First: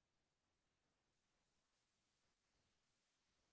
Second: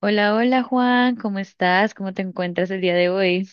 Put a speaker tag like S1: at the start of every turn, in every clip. S1: Hola, hola Juan, ¿cómo estás? ¿Cómo te encuentras el día de hoy?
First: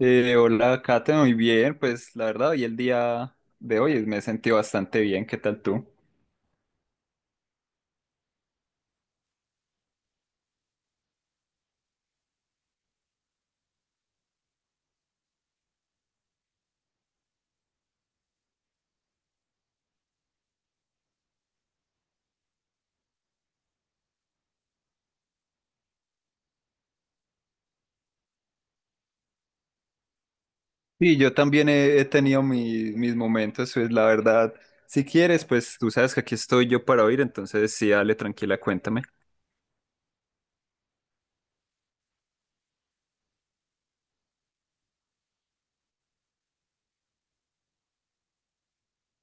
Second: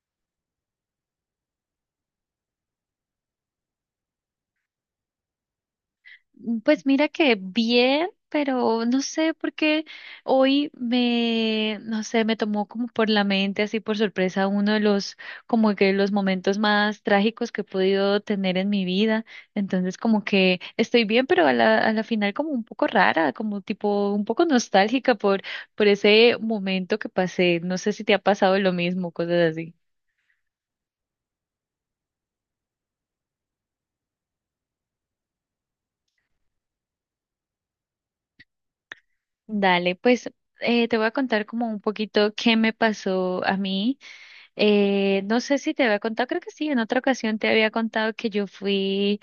S2: Hola, Kate, muy bien. Pues la verdad, hoy el día de hoy me he sentido bastante bien. ¿Qué tal tú?
S1: Pues mira que bien, pero no sé por qué hoy me, no sé, me tomó como por la mente, así por sorpresa, como que los momentos más trágicos que he podido tener en mi vida. Entonces como que estoy bien, pero a la final como un poco rara, como tipo un poco nostálgica por ese momento que pasé. No sé si te ha pasado lo mismo, cosas así.
S2: Sí, yo también he tenido mis momentos, pues la verdad, si quieres, pues tú sabes que aquí estoy yo para oír, entonces sí, dale, tranquila, cuéntame.
S1: Dale, pues te voy a contar como un poquito qué me pasó a mí. No sé si te había contado, creo que sí, en otra ocasión te había contado que yo fui,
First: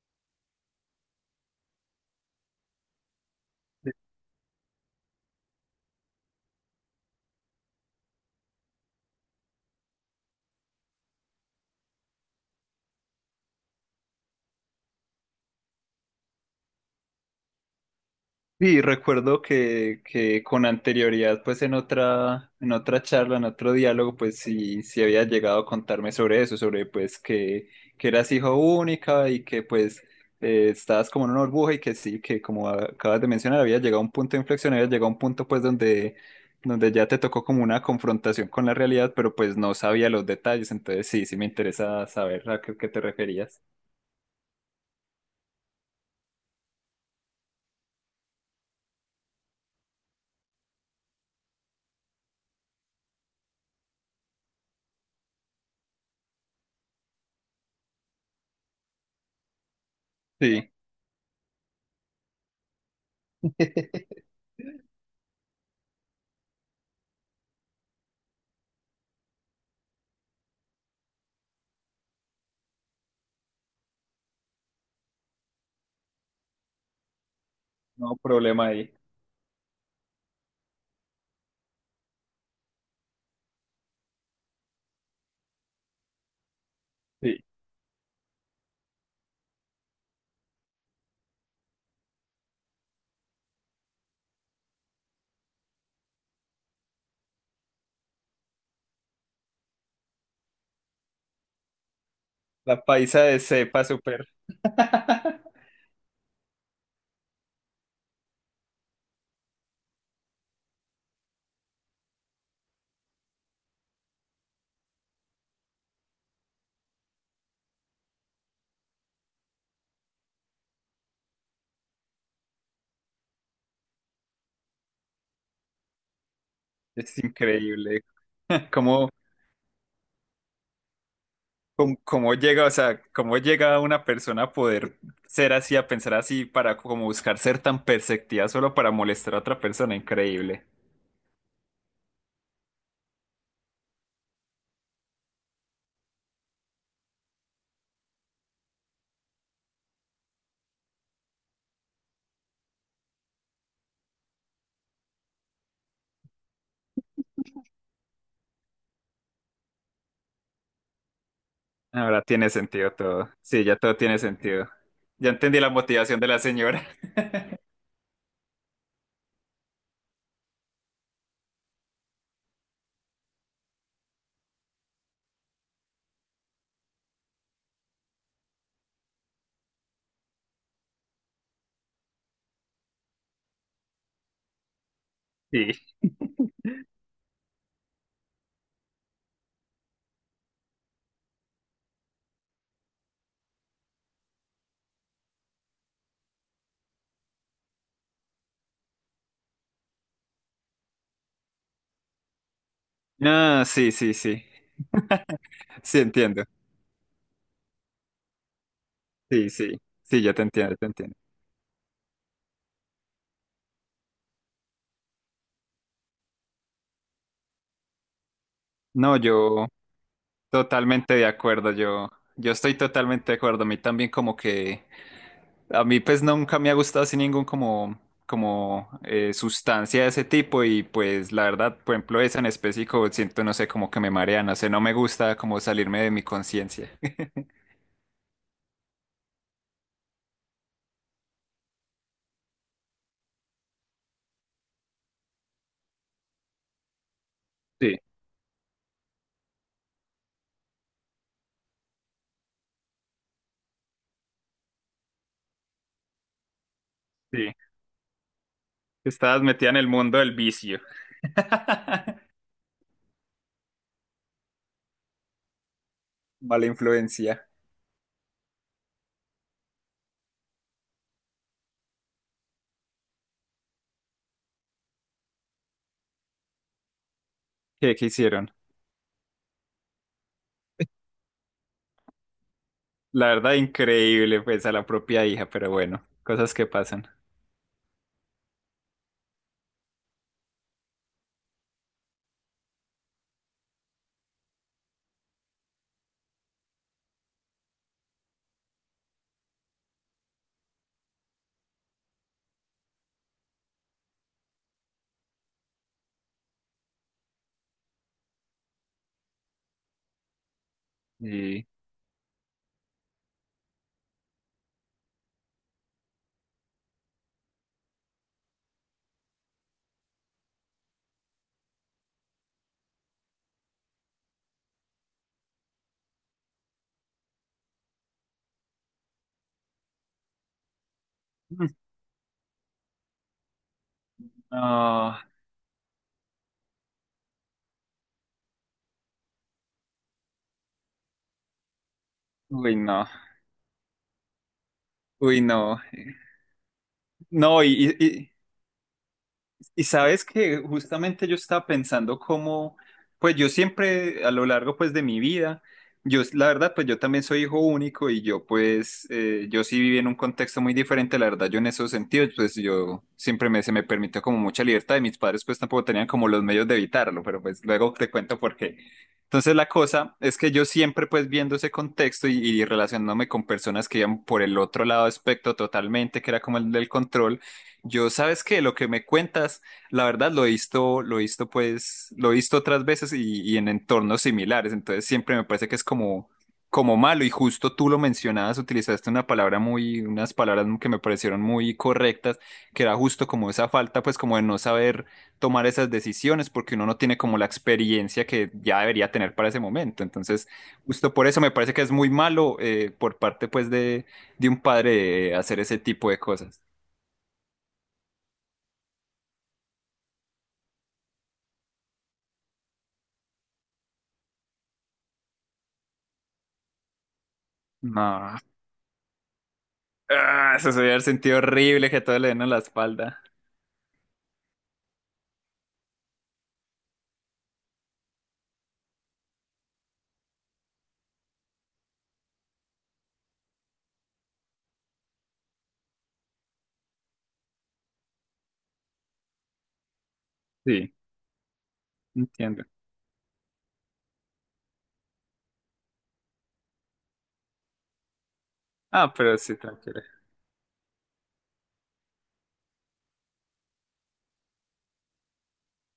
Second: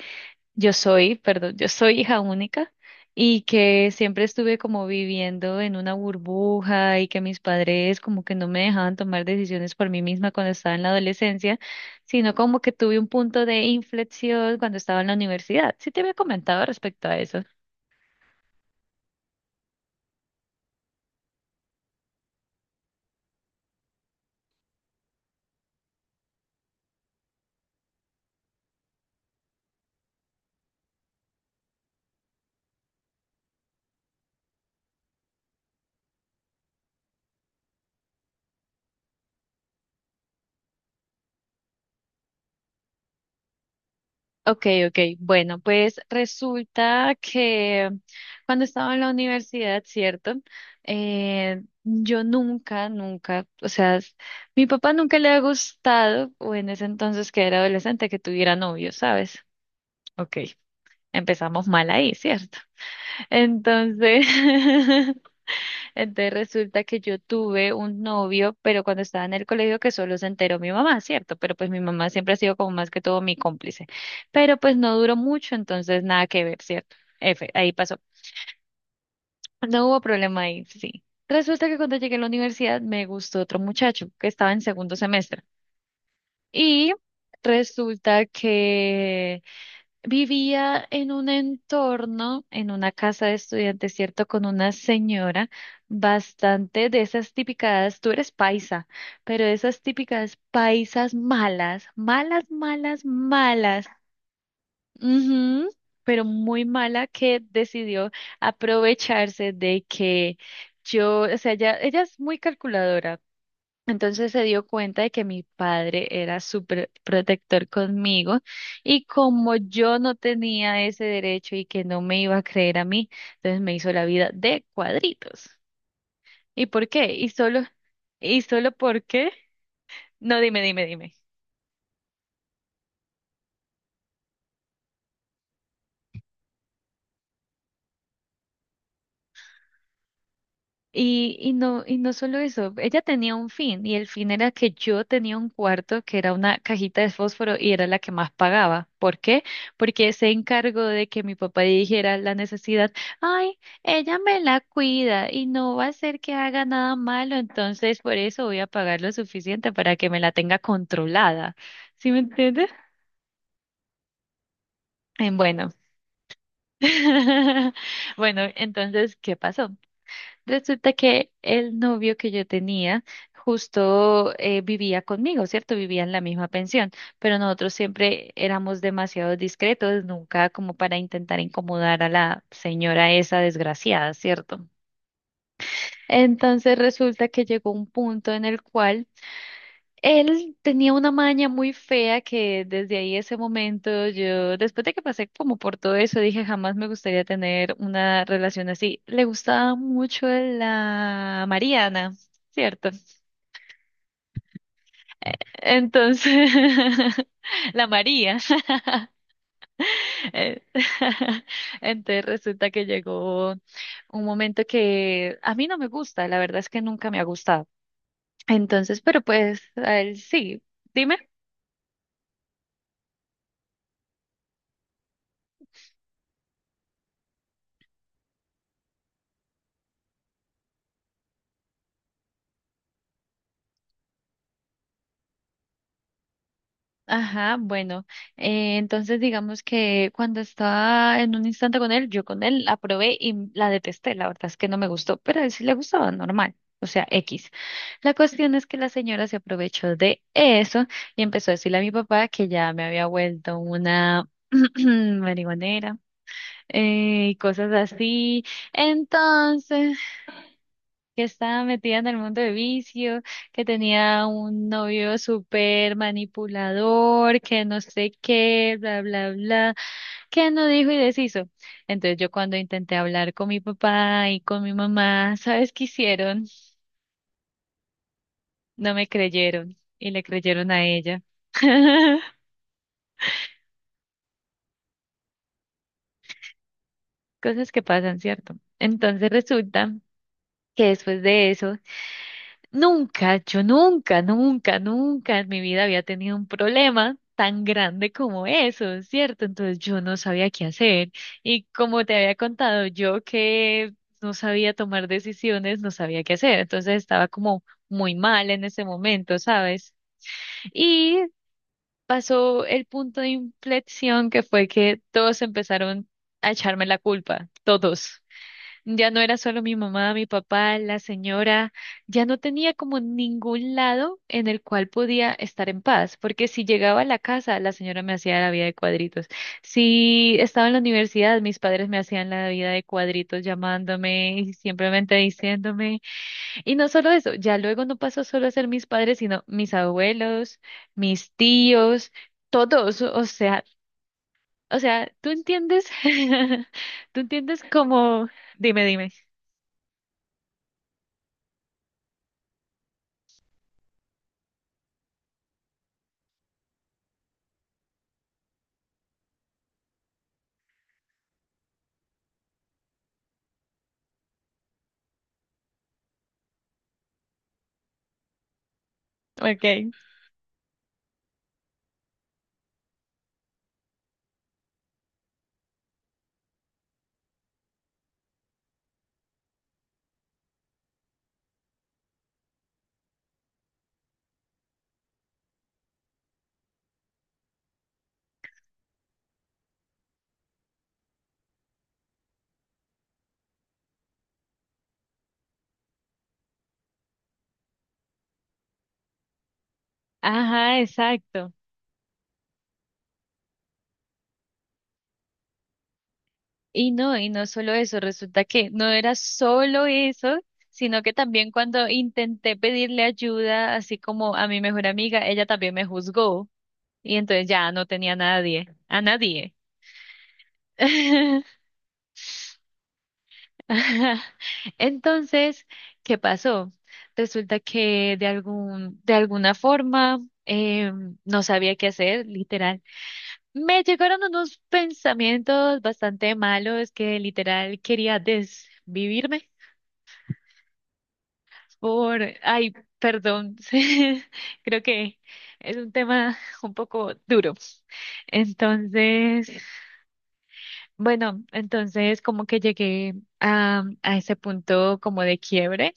S1: yo soy, perdón, yo soy hija única y que siempre estuve como viviendo en una burbuja y que mis padres como que no me dejaban tomar decisiones por mí misma cuando estaba en la adolescencia, sino como que tuve un punto de inflexión cuando estaba en la universidad. Sí te había comentado respecto a eso.
S2: Sí, recuerdo que con anterioridad, pues en otra charla, en otro diálogo, pues sí, sí había llegado a contarme sobre eso, sobre pues que eras hijo única y que pues estabas como en una burbuja y que sí, que como acabas de mencionar, había llegado a un punto de inflexión, había llegado a un punto pues donde ya te tocó como una confrontación con la realidad, pero pues no sabía los detalles, entonces sí, sí me interesa saber a qué te referías.
S1: Ok, ok. Bueno, pues resulta que cuando estaba en la universidad, ¿cierto? Yo nunca, nunca, o sea, s- Mi papá nunca le ha gustado, o en ese entonces que era adolescente, que tuviera novio, ¿sabes? Ok,
S2: Sí,
S1: empezamos mal ahí, ¿cierto? Entonces, entonces resulta que yo tuve un novio, pero cuando estaba en el colegio que solo se enteró mi mamá, ¿cierto? Pero pues mi mamá siempre ha sido como más que todo mi cómplice. Pero pues no duró mucho, entonces nada que ver, ¿cierto? Ahí pasó.
S2: no problema ahí.
S1: No hubo problema ahí, sí. Resulta que cuando llegué a la universidad me gustó otro muchacho que estaba en segundo semestre. Y
S2: Sí,
S1: resulta que vivía en un entorno, en una casa de estudiantes, ¿cierto? Con una señora bastante de esas típicas, tú eres paisa, pero de esas típicas paisas malas, malas,
S2: la
S1: malas,
S2: paisa de cepa.
S1: malas, ujú, pero muy mala que decidió aprovecharse de que yo, o sea, ella es muy calculadora. Entonces se dio cuenta de que mi padre era súper protector conmigo y como yo no tenía ese derecho y que no me iba a creer a mí, entonces me hizo la vida de cuadritos. ¿Y por qué?
S2: Es
S1: ¿Y solo,
S2: increíble.
S1: y solo por
S2: cómo,
S1: qué? No, dime, dime, dime.
S2: Cómo llega, o sea, cómo llega una persona a poder ser así, a pensar así, para como buscar ser tan perceptiva solo para molestar a otra persona. Increíble.
S1: Y no solo eso, ella tenía un fin, y el fin era que yo tenía un cuarto que era una cajita de fósforo y era la que más pagaba. ¿Por qué? Porque se encargó de que mi papá dijera la necesidad, ay, ella me la cuida y no va a hacer que haga nada malo, entonces por eso voy a pagar lo suficiente para que me la tenga controlada. ¿Sí me
S2: Ahora tiene
S1: entiendes?
S2: sentido todo. Sí, ya todo tiene sentido. Ya entendí la
S1: Bueno.
S2: motivación de la señora.
S1: Bueno, entonces, ¿qué pasó? Resulta que el novio que yo tenía justo vivía conmigo, ¿cierto? Vivía en la misma pensión, pero nosotros siempre éramos demasiado discretos, nunca como para intentar incomodar a la señora esa desgraciada, ¿cierto?
S2: Sí.
S1: Entonces resulta que llegó un punto en el cual él tenía una maña muy fea que desde ahí ese momento yo, después de que pasé como por todo eso, dije jamás me gustaría tener una relación así. Le gustaba mucho la Mariana, ¿cierto?
S2: Ah, sí, sí, sí. Sí, entiendo.
S1: Entonces, la María.
S2: Sí, sí. Sí, ya te
S1: Eh,
S2: entiendo, te entiendo.
S1: entonces resulta que llegó un momento que a mí no me gusta, la verdad es que nunca me ha gustado. Entonces,
S2: No,
S1: pero pues
S2: yo.
S1: a él sí.
S2: Totalmente
S1: Dime.
S2: de acuerdo, yo estoy totalmente de acuerdo. A mí también como que, a mí pues nunca me ha gustado así ningún como, como sustancia de ese tipo y pues la verdad, por ejemplo, esa en específico siento, no sé, como que me marea, no sé, no me gusta como salirme de mi conciencia.
S1: Ajá, bueno, entonces digamos que cuando estaba en un instante con él, yo con él la probé y la detesté, la verdad es que no me gustó, pero a él sí le gustaba, normal, o sea, X.
S2: Sí,
S1: La cuestión es que la señora se aprovechó de eso y empezó a decirle a mi papá que ya me había vuelto una marihuanera y
S2: sí.
S1: cosas así.
S2: Estabas metida en el
S1: Entonces,
S2: mundo del vicio.
S1: que estaba metida en el mundo de vicio, que tenía un novio súper
S2: Mala
S1: manipulador,
S2: influencia.
S1: que no sé qué, bla, bla, bla, que no dijo y deshizo. Entonces yo cuando intenté hablar con mi papá y con mi mamá, ¿sabes qué hicieron?
S2: Qué hicieron?
S1: No me creyeron y le creyeron a ella.
S2: La verdad, increíble, pues a la propia hija, pero bueno, cosas que pasan.
S1: Cosas que pasan, ¿cierto? Entonces resulta que después de eso nunca, yo nunca, nunca, nunca en mi vida había tenido un problema tan grande como eso, ¿cierto? Entonces yo no sabía qué hacer. Y como te había contado, yo que no sabía tomar decisiones, no sabía qué hacer. Entonces estaba como muy mal en ese momento, ¿sabes? Y
S2: Y...
S1: pasó el punto de inflexión que fue que todos empezaron a echarme la culpa, todos. Ya no era solo mi mamá, mi papá, la señora, ya no tenía como ningún lado en el cual podía estar en paz, porque si llegaba a la casa, la señora me hacía la vida de cuadritos. Si estaba en la universidad, mis padres me hacían la vida de cuadritos llamándome y simplemente
S2: No,
S1: diciéndome. Y no solo eso, ya luego no pasó solo a ser mis padres, sino mis abuelos, mis tíos,
S2: Uy,
S1: todos,
S2: no,
S1: o sea, ¿tú
S2: uy, no.
S1: entiendes? ¿Tú entiendes
S2: No,
S1: cómo? Dime, dime.
S2: Y sabes que justamente yo estaba pensando cómo, pues yo siempre a lo largo pues de mi vida, yo la verdad pues yo también soy hijo único y yo pues yo sí viví en un contexto muy diferente, la verdad yo en esos sentidos pues yo siempre me, se me permitió como mucha libertad y mis padres pues tampoco tenían como los medios de evitarlo, pero pues luego te cuento por qué. Entonces la
S1: Ok.
S2: cosa es que yo siempre pues viendo ese contexto y relacionándome con personas que iban por el otro lado del espectro totalmente, que era como el del control, yo sabes que lo que me cuentas... La verdad lo he visto pues, lo he visto otras veces y en entornos similares, entonces siempre me parece que es como, como malo y justo tú lo mencionabas, utilizaste una palabra muy, unas palabras que me parecieron muy correctas, que era justo como esa falta pues como de no saber tomar esas decisiones porque uno no tiene como la experiencia que ya debería tener para ese momento, entonces
S1: Ajá,
S2: justo por eso me
S1: exacto.
S2: parece que es muy malo por parte de un padre hacer ese tipo de cosas.
S1: Y no solo eso, resulta que no era solo eso, sino que también cuando intenté pedirle ayuda, así como a mi mejor amiga, ella también me juzgó y entonces ya no tenía a
S2: No,
S1: nadie, a nadie.
S2: ah, eso se hubiera sentido horrible que todo le den a la espalda.
S1: Ajá. Entonces, ¿qué pasó? Resulta que de algún, de alguna forma no sabía qué hacer. Me llegaron unos pensamientos bastante malos que literal quería desvivirme
S2: Sí,
S1: por.
S2: entiendo.
S1: Ay, perdón. Creo que es un tema un poco duro.
S2: Ah, pero
S1: Entonces,
S2: sí, tranquila.
S1: bueno, entonces como que llegué a ese punto como de quiebre.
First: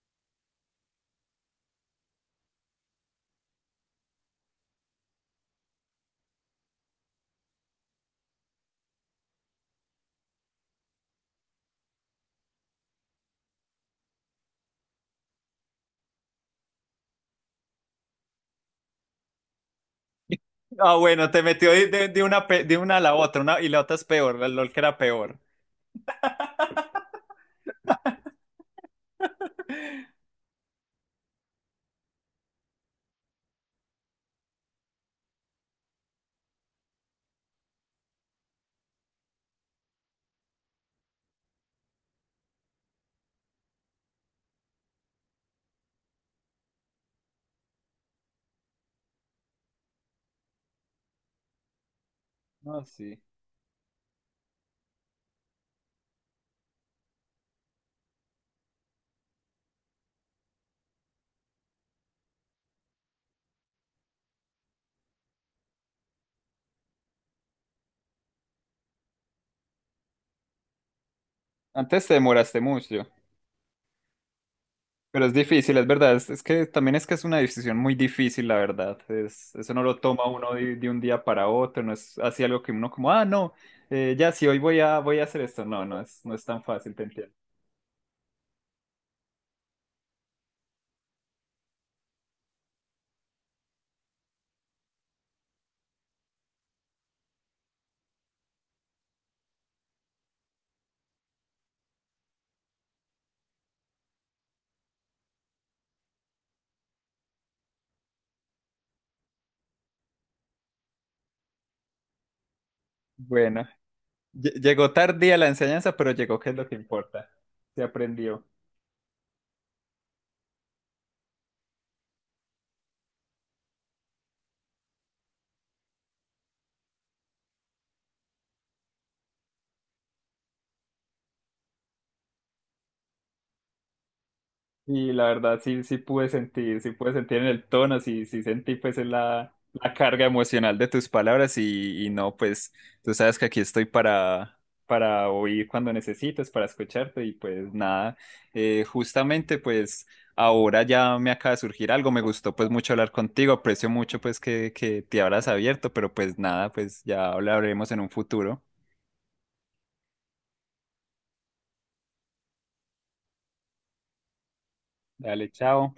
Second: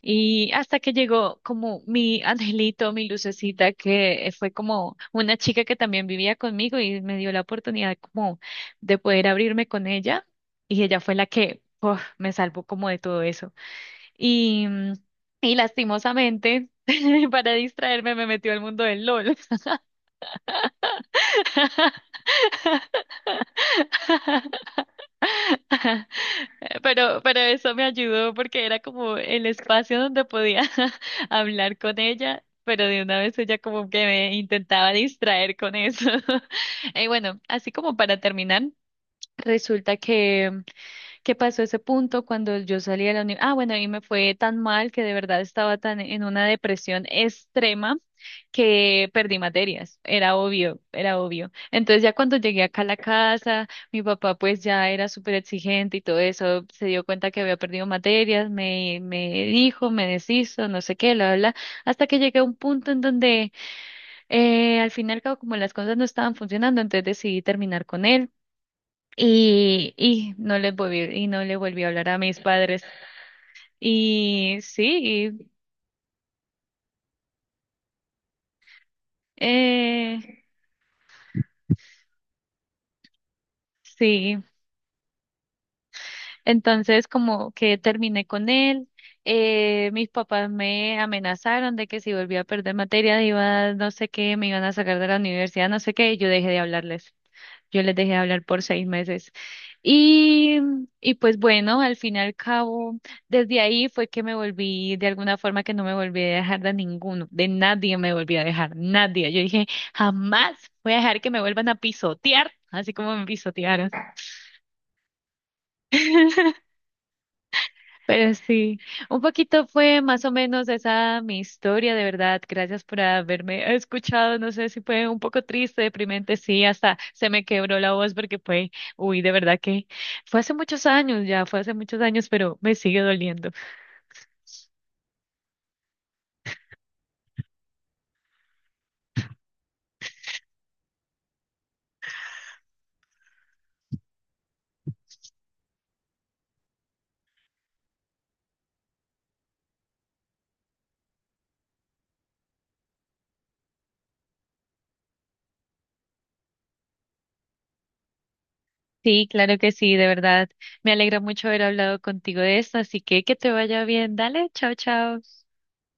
S1: Y hasta que llegó como mi angelito, mi lucecita, que fue como una chica que también vivía conmigo y me dio la oportunidad como de poder abrirme con ella. Y ella fue la que uf, me salvó como de todo eso. Y, mm, y lastimosamente, para distraerme, me metió al mundo del LOL.
S2: Ah, bueno, te metió de una, de una a la otra, una, y la otra es peor, la LOL que era peor.
S1: Pero eso me ayudó porque era como el espacio donde podía hablar con ella, pero de una vez ella como que me intentaba distraer con eso. Y bueno, así como para terminar, resulta que qué pasó ese punto cuando yo salí de la universidad. Ah, bueno, a mí me fue tan mal que de verdad estaba tan en una depresión extrema que perdí materias. Era obvio, era obvio. Entonces ya cuando llegué acá
S2: No,
S1: a la
S2: sí.
S1: casa, mi papá pues ya era súper exigente y todo eso, se dio cuenta que había perdido materias, me dijo, me deshizo, no sé qué, bla, bla, bla, hasta que llegué a un punto en donde al final como las cosas no estaban funcionando, entonces decidí terminar con él. Y no les volví, y no le volví a
S2: Antes
S1: hablar
S2: te
S1: a mis
S2: demoraste
S1: padres.
S2: mucho,
S1: Y
S2: pero
S1: sí,
S2: es difícil, es verdad. Es que también es que es una decisión muy difícil, la verdad. Es, eso no lo
S1: eh,
S2: toma uno de un día para otro, no es así algo que uno como, ah, no, ya
S1: sí.
S2: sí, hoy voy voy a hacer esto. No, no es, no es tan fácil, te
S1: Entonces
S2: entiendo.
S1: como que terminé con él. Mis papás me amenazaron de que si volvía a perder materia iba, no sé qué, me iban a sacar de la universidad, no sé qué, y yo dejé de hablarles. Yo les dejé de hablar por 6 meses. Y, y pues bueno, al fin y al cabo, desde ahí fue que me volví, de alguna forma que no me volví a dejar de ninguno, de nadie me volví a dejar, nadie. Yo dije, jamás voy a dejar que me vuelvan a pisotear, así como me
S2: Bueno.
S1: pisotearon.
S2: Llegó tardía la enseñanza, pero llegó, que es lo que importa. Se
S1: Pero
S2: aprendió.
S1: sí, un poquito fue más o menos esa mi historia, de verdad. Gracias por haberme escuchado. No sé si fue un poco triste, deprimente, sí, hasta se me quebró la voz porque fue, uy, de verdad que fue hace muchos años ya, fue hace muchos años, pero me sigue doliendo.
S2: Y la verdad, sí, sí pude sentir en el tono, sí, sí sentí pues en la, la carga emocional de tus palabras y no, pues tú sabes que aquí estoy para oír cuando necesites, para escucharte y pues nada, justamente pues ahora ya me acaba de surgir algo, me gustó pues mucho hablar contigo, aprecio mucho pues que te habrás abierto, pero pues nada, pues ya hablaremos en un futuro.
S1: Sí, claro que sí, de verdad. Me alegra mucho haber hablado contigo de esto, así que te vaya bien. Dale, chao, chao.
S2: Dale, chao.